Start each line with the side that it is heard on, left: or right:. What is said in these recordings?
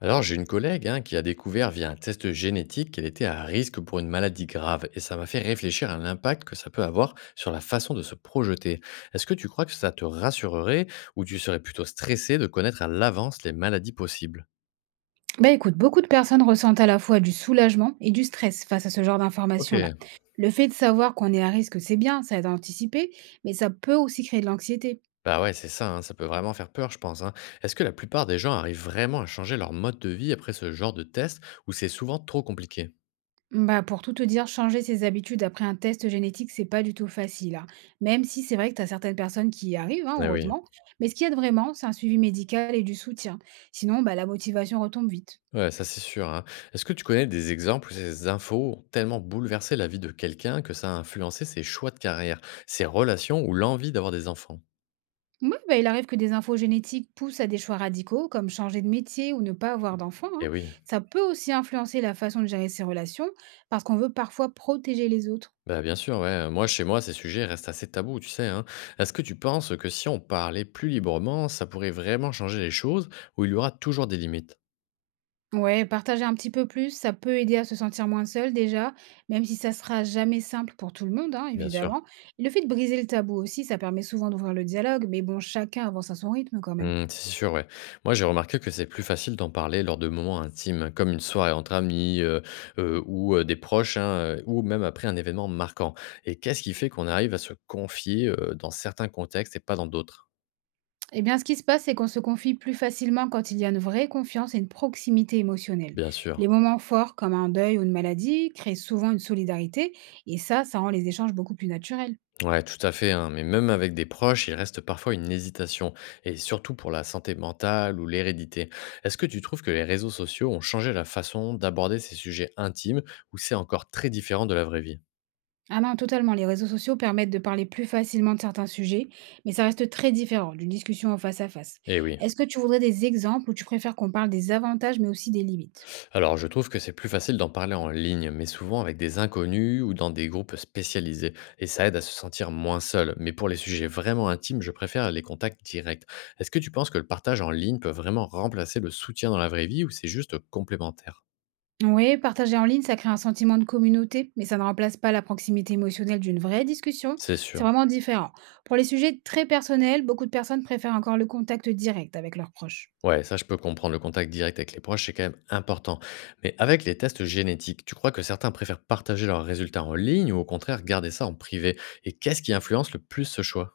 left: Alors, j'ai une collègue hein, qui a découvert via un test génétique qu'elle était à risque pour une maladie grave et ça m'a fait réfléchir à l'impact que ça peut avoir sur la façon de se projeter. Est-ce que tu crois que ça te rassurerait ou tu serais plutôt stressé de connaître à l'avance les maladies possibles?
right: Bah écoute, beaucoup de personnes ressentent à la fois du soulagement et du stress face à ce genre
left: Ok,
right: d'informations-là. Le fait de savoir qu'on est à risque, c'est bien, ça aide à anticiper, mais ça peut aussi créer de l'anxiété.
left: bah ouais, c'est ça, hein, ça peut vraiment faire peur, je pense, hein. Est-ce que la plupart des gens arrivent vraiment à changer leur mode de vie après ce genre de test ou c'est souvent trop compliqué?
right: Bah pour tout te dire, changer ses habitudes après un test génétique, c'est pas du tout facile, hein. Même si c'est vrai que tu as certaines personnes qui y arrivent, hein,
left: Eh oui.
right: heureusement. Mais ce qui aide vraiment, c'est un suivi médical et du soutien. Sinon, bah, la motivation retombe vite.
left: Ouais, ça, c'est sûr, hein. Est-ce que tu connais des exemples où ces infos ont tellement bouleversé la vie de quelqu'un que ça a influencé ses choix de carrière, ses relations ou l'envie d'avoir des enfants?
right: Oui, bah, il arrive que des infos génétiques poussent à des choix radicaux, comme changer de métier ou ne pas avoir d'enfant, hein.
left: Eh oui,
right: Ça peut aussi influencer la façon de gérer ses relations, parce qu'on veut parfois protéger les autres.
left: bah, bien sûr, ouais. Moi, chez moi, ces sujets restent assez tabous, tu sais, hein. Est-ce que tu penses que si on parlait plus librement, ça pourrait vraiment changer les choses ou il y aura toujours des limites?
right: Ouais, partager un petit peu plus, ça peut aider à se sentir moins seul déjà, même si ça sera jamais simple pour tout le monde, hein,
left: Bien sûr.
right: évidemment. Et le fait de briser le tabou aussi, ça permet souvent d'ouvrir le dialogue, mais bon, chacun avance à son rythme quand même.
left: Mmh, c'est sûr, ouais. Moi, j'ai remarqué que c'est plus facile d'en parler lors de moments intimes, comme une soirée entre amis ou des proches, hein, ou même après un événement marquant. Et qu'est-ce qui fait qu'on arrive à se confier, dans certains contextes et pas dans d'autres?
right: Eh bien, ce qui se passe, c'est qu'on se confie plus facilement quand il y a une vraie confiance et une proximité émotionnelle.
left: Bien sûr.
right: Les moments forts, comme un deuil ou une maladie, créent souvent une solidarité, et ça rend les échanges beaucoup plus naturels.
left: Ouais, tout à fait, hein, mais même avec des proches, il reste parfois une hésitation et surtout pour la santé mentale ou l'hérédité. Est-ce que tu trouves que les réseaux sociaux ont changé la façon d'aborder ces sujets intimes ou c'est encore très différent de la vraie vie?
right: Ah non, totalement. Les réseaux sociaux permettent de parler plus facilement de certains sujets, mais ça reste très différent d'une discussion en face à face.
left: Eh oui.
right: Est-ce que tu voudrais des exemples ou tu préfères qu'on parle des avantages mais aussi des limites?
left: Alors, je trouve que c'est plus facile d'en parler en ligne, mais souvent avec des inconnus ou dans des groupes spécialisés, et ça aide à se sentir moins seul. Mais pour les sujets vraiment intimes, je préfère les contacts directs. Est-ce que tu penses que le partage en ligne peut vraiment remplacer le soutien dans la vraie vie ou c'est juste complémentaire?
right: Oui, partager en ligne, ça crée un sentiment de communauté, mais ça ne remplace pas la proximité émotionnelle d'une vraie discussion.
left: C'est
right: C'est
left: sûr.
right: vraiment différent. Pour les sujets très personnels, beaucoup de personnes préfèrent encore le contact direct avec leurs proches.
left: Ouais, ça je peux comprendre, le contact direct avec les proches, c'est quand même important. Mais avec les tests génétiques, tu crois que certains préfèrent partager leurs résultats en ligne ou au contraire garder ça en privé? Et qu'est-ce qui influence le plus ce choix?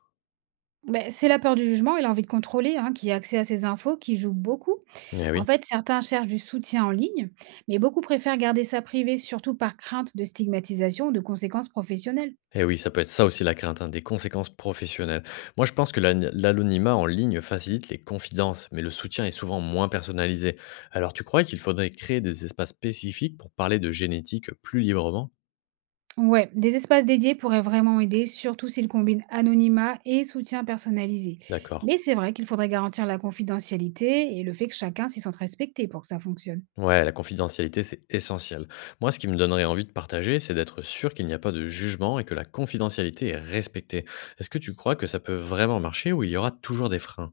right: Ben, c'est la peur du jugement et l'envie de contrôler, hein, qui a accès à ces infos qui joue beaucoup.
left: Eh
right: En
left: oui.
right: fait, certains cherchent du soutien en ligne, mais beaucoup préfèrent garder ça privé, surtout par crainte de stigmatisation ou de conséquences professionnelles.
left: Et oui, ça peut être ça aussi la crainte, hein, des conséquences professionnelles. Moi, je pense que l'anonymat en ligne facilite les confidences, mais le soutien est souvent moins personnalisé. Alors, tu crois qu'il faudrait créer des espaces spécifiques pour parler de génétique plus librement?
right: Ouais, des espaces dédiés pourraient vraiment aider, surtout s'ils combinent anonymat et soutien personnalisé.
left: D'accord.
right: Mais c'est vrai qu'il faudrait garantir la confidentialité et le fait que chacun s'y sente respecté pour que ça fonctionne.
left: Ouais, la confidentialité, c'est essentiel. Moi, ce qui me donnerait envie de partager, c'est d'être sûr qu'il n'y a pas de jugement et que la confidentialité est respectée. Est-ce que tu crois que ça peut vraiment marcher ou il y aura toujours des freins?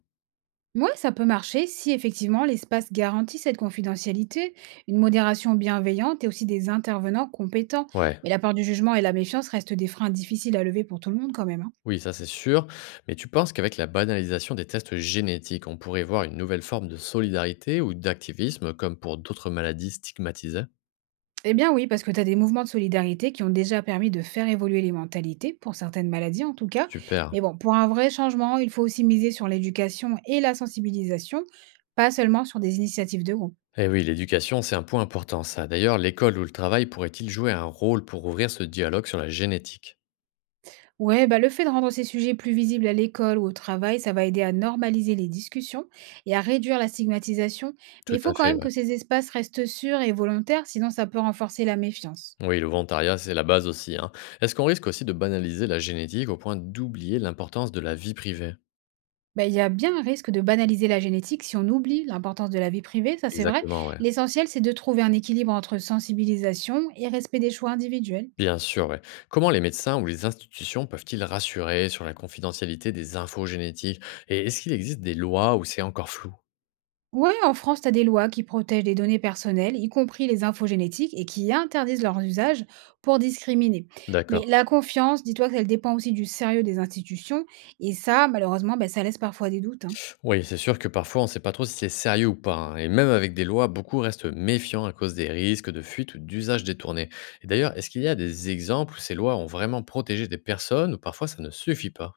right: Ouais, ça peut marcher si effectivement l'espace garantit cette confidentialité, une modération bienveillante et aussi des intervenants compétents.
left: Ouais.
right: Mais la peur du jugement et la méfiance restent des freins difficiles à lever pour tout le monde quand même, hein.
left: Oui, ça c'est sûr. Mais tu penses qu'avec la banalisation des tests génétiques, on pourrait voir une nouvelle forme de solidarité ou d'activisme, comme pour d'autres maladies stigmatisées?
right: Eh bien oui, parce que tu as des mouvements de solidarité qui ont déjà permis de faire évoluer les mentalités, pour certaines maladies en tout cas.
left: Super.
right: Mais bon, pour un vrai changement, il faut aussi miser sur l'éducation et la sensibilisation, pas seulement sur des initiatives de groupe.
left: Eh oui, l'éducation, c'est un point important, ça. D'ailleurs, l'école ou le travail pourrait-il jouer un rôle pour ouvrir ce dialogue sur la génétique?
right: Ouais, bah le fait de rendre ces sujets plus visibles à l'école ou au travail, ça va aider à normaliser les discussions et à réduire la stigmatisation. Mais
left: Tout
right: il
left: à
right: faut quand
left: fait,
right: même
left: ouais.
right: que ces espaces restent sûrs et volontaires, sinon ça peut renforcer la méfiance.
left: Oui, le volontariat, c'est la base aussi, hein. Est-ce qu'on risque aussi de banaliser la génétique au point d'oublier l'importance de la vie privée?
right: Ben il y a bien un risque de banaliser la génétique si on oublie l'importance de la vie privée, ça c'est vrai.
left: Exactement, ouais.
right: L'essentiel, c'est de trouver un équilibre entre sensibilisation et respect des choix individuels.
left: Bien sûr, ouais. Comment les médecins ou les institutions peuvent-ils rassurer sur la confidentialité des infos génétiques? Et est-ce qu'il existe des lois où c'est encore flou?
right: Ouais, en France, tu as des lois qui protègent les données personnelles, y compris les infos génétiques, et qui interdisent leur usage pour discriminer.
left: D'accord.
right: Mais la confiance, dis-toi qu'elle dépend aussi du sérieux des institutions, et ça, malheureusement, ben ça laisse parfois des doutes, hein.
left: Oui, c'est sûr que parfois on ne sait pas trop si c'est sérieux ou pas, hein. Et même avec des lois, beaucoup restent méfiants à cause des risques de fuite ou d'usage détourné. Et d'ailleurs, est-ce qu'il y a des exemples où ces lois ont vraiment protégé des personnes ou parfois ça ne suffit pas?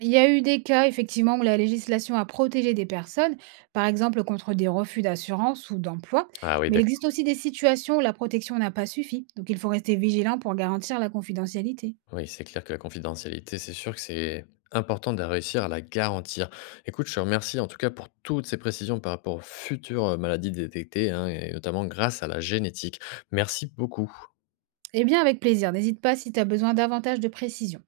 right: Il y a eu des cas, effectivement, où la législation a protégé des personnes, par exemple contre des refus d'assurance ou d'emploi,
left: Ah oui,
right: mais il
left: d'accord.
right: existe aussi des situations où la protection n'a pas suffi, donc il faut rester vigilant pour garantir la confidentialité.
left: Oui, c'est clair que la confidentialité, c'est sûr que c'est important de réussir à la garantir. Écoute, je te remercie en tout cas pour toutes ces précisions par rapport aux futures maladies détectées, hein, et notamment grâce à la génétique. Merci beaucoup.
right: Eh bien, avec plaisir, n'hésite pas si tu as besoin davantage de précision.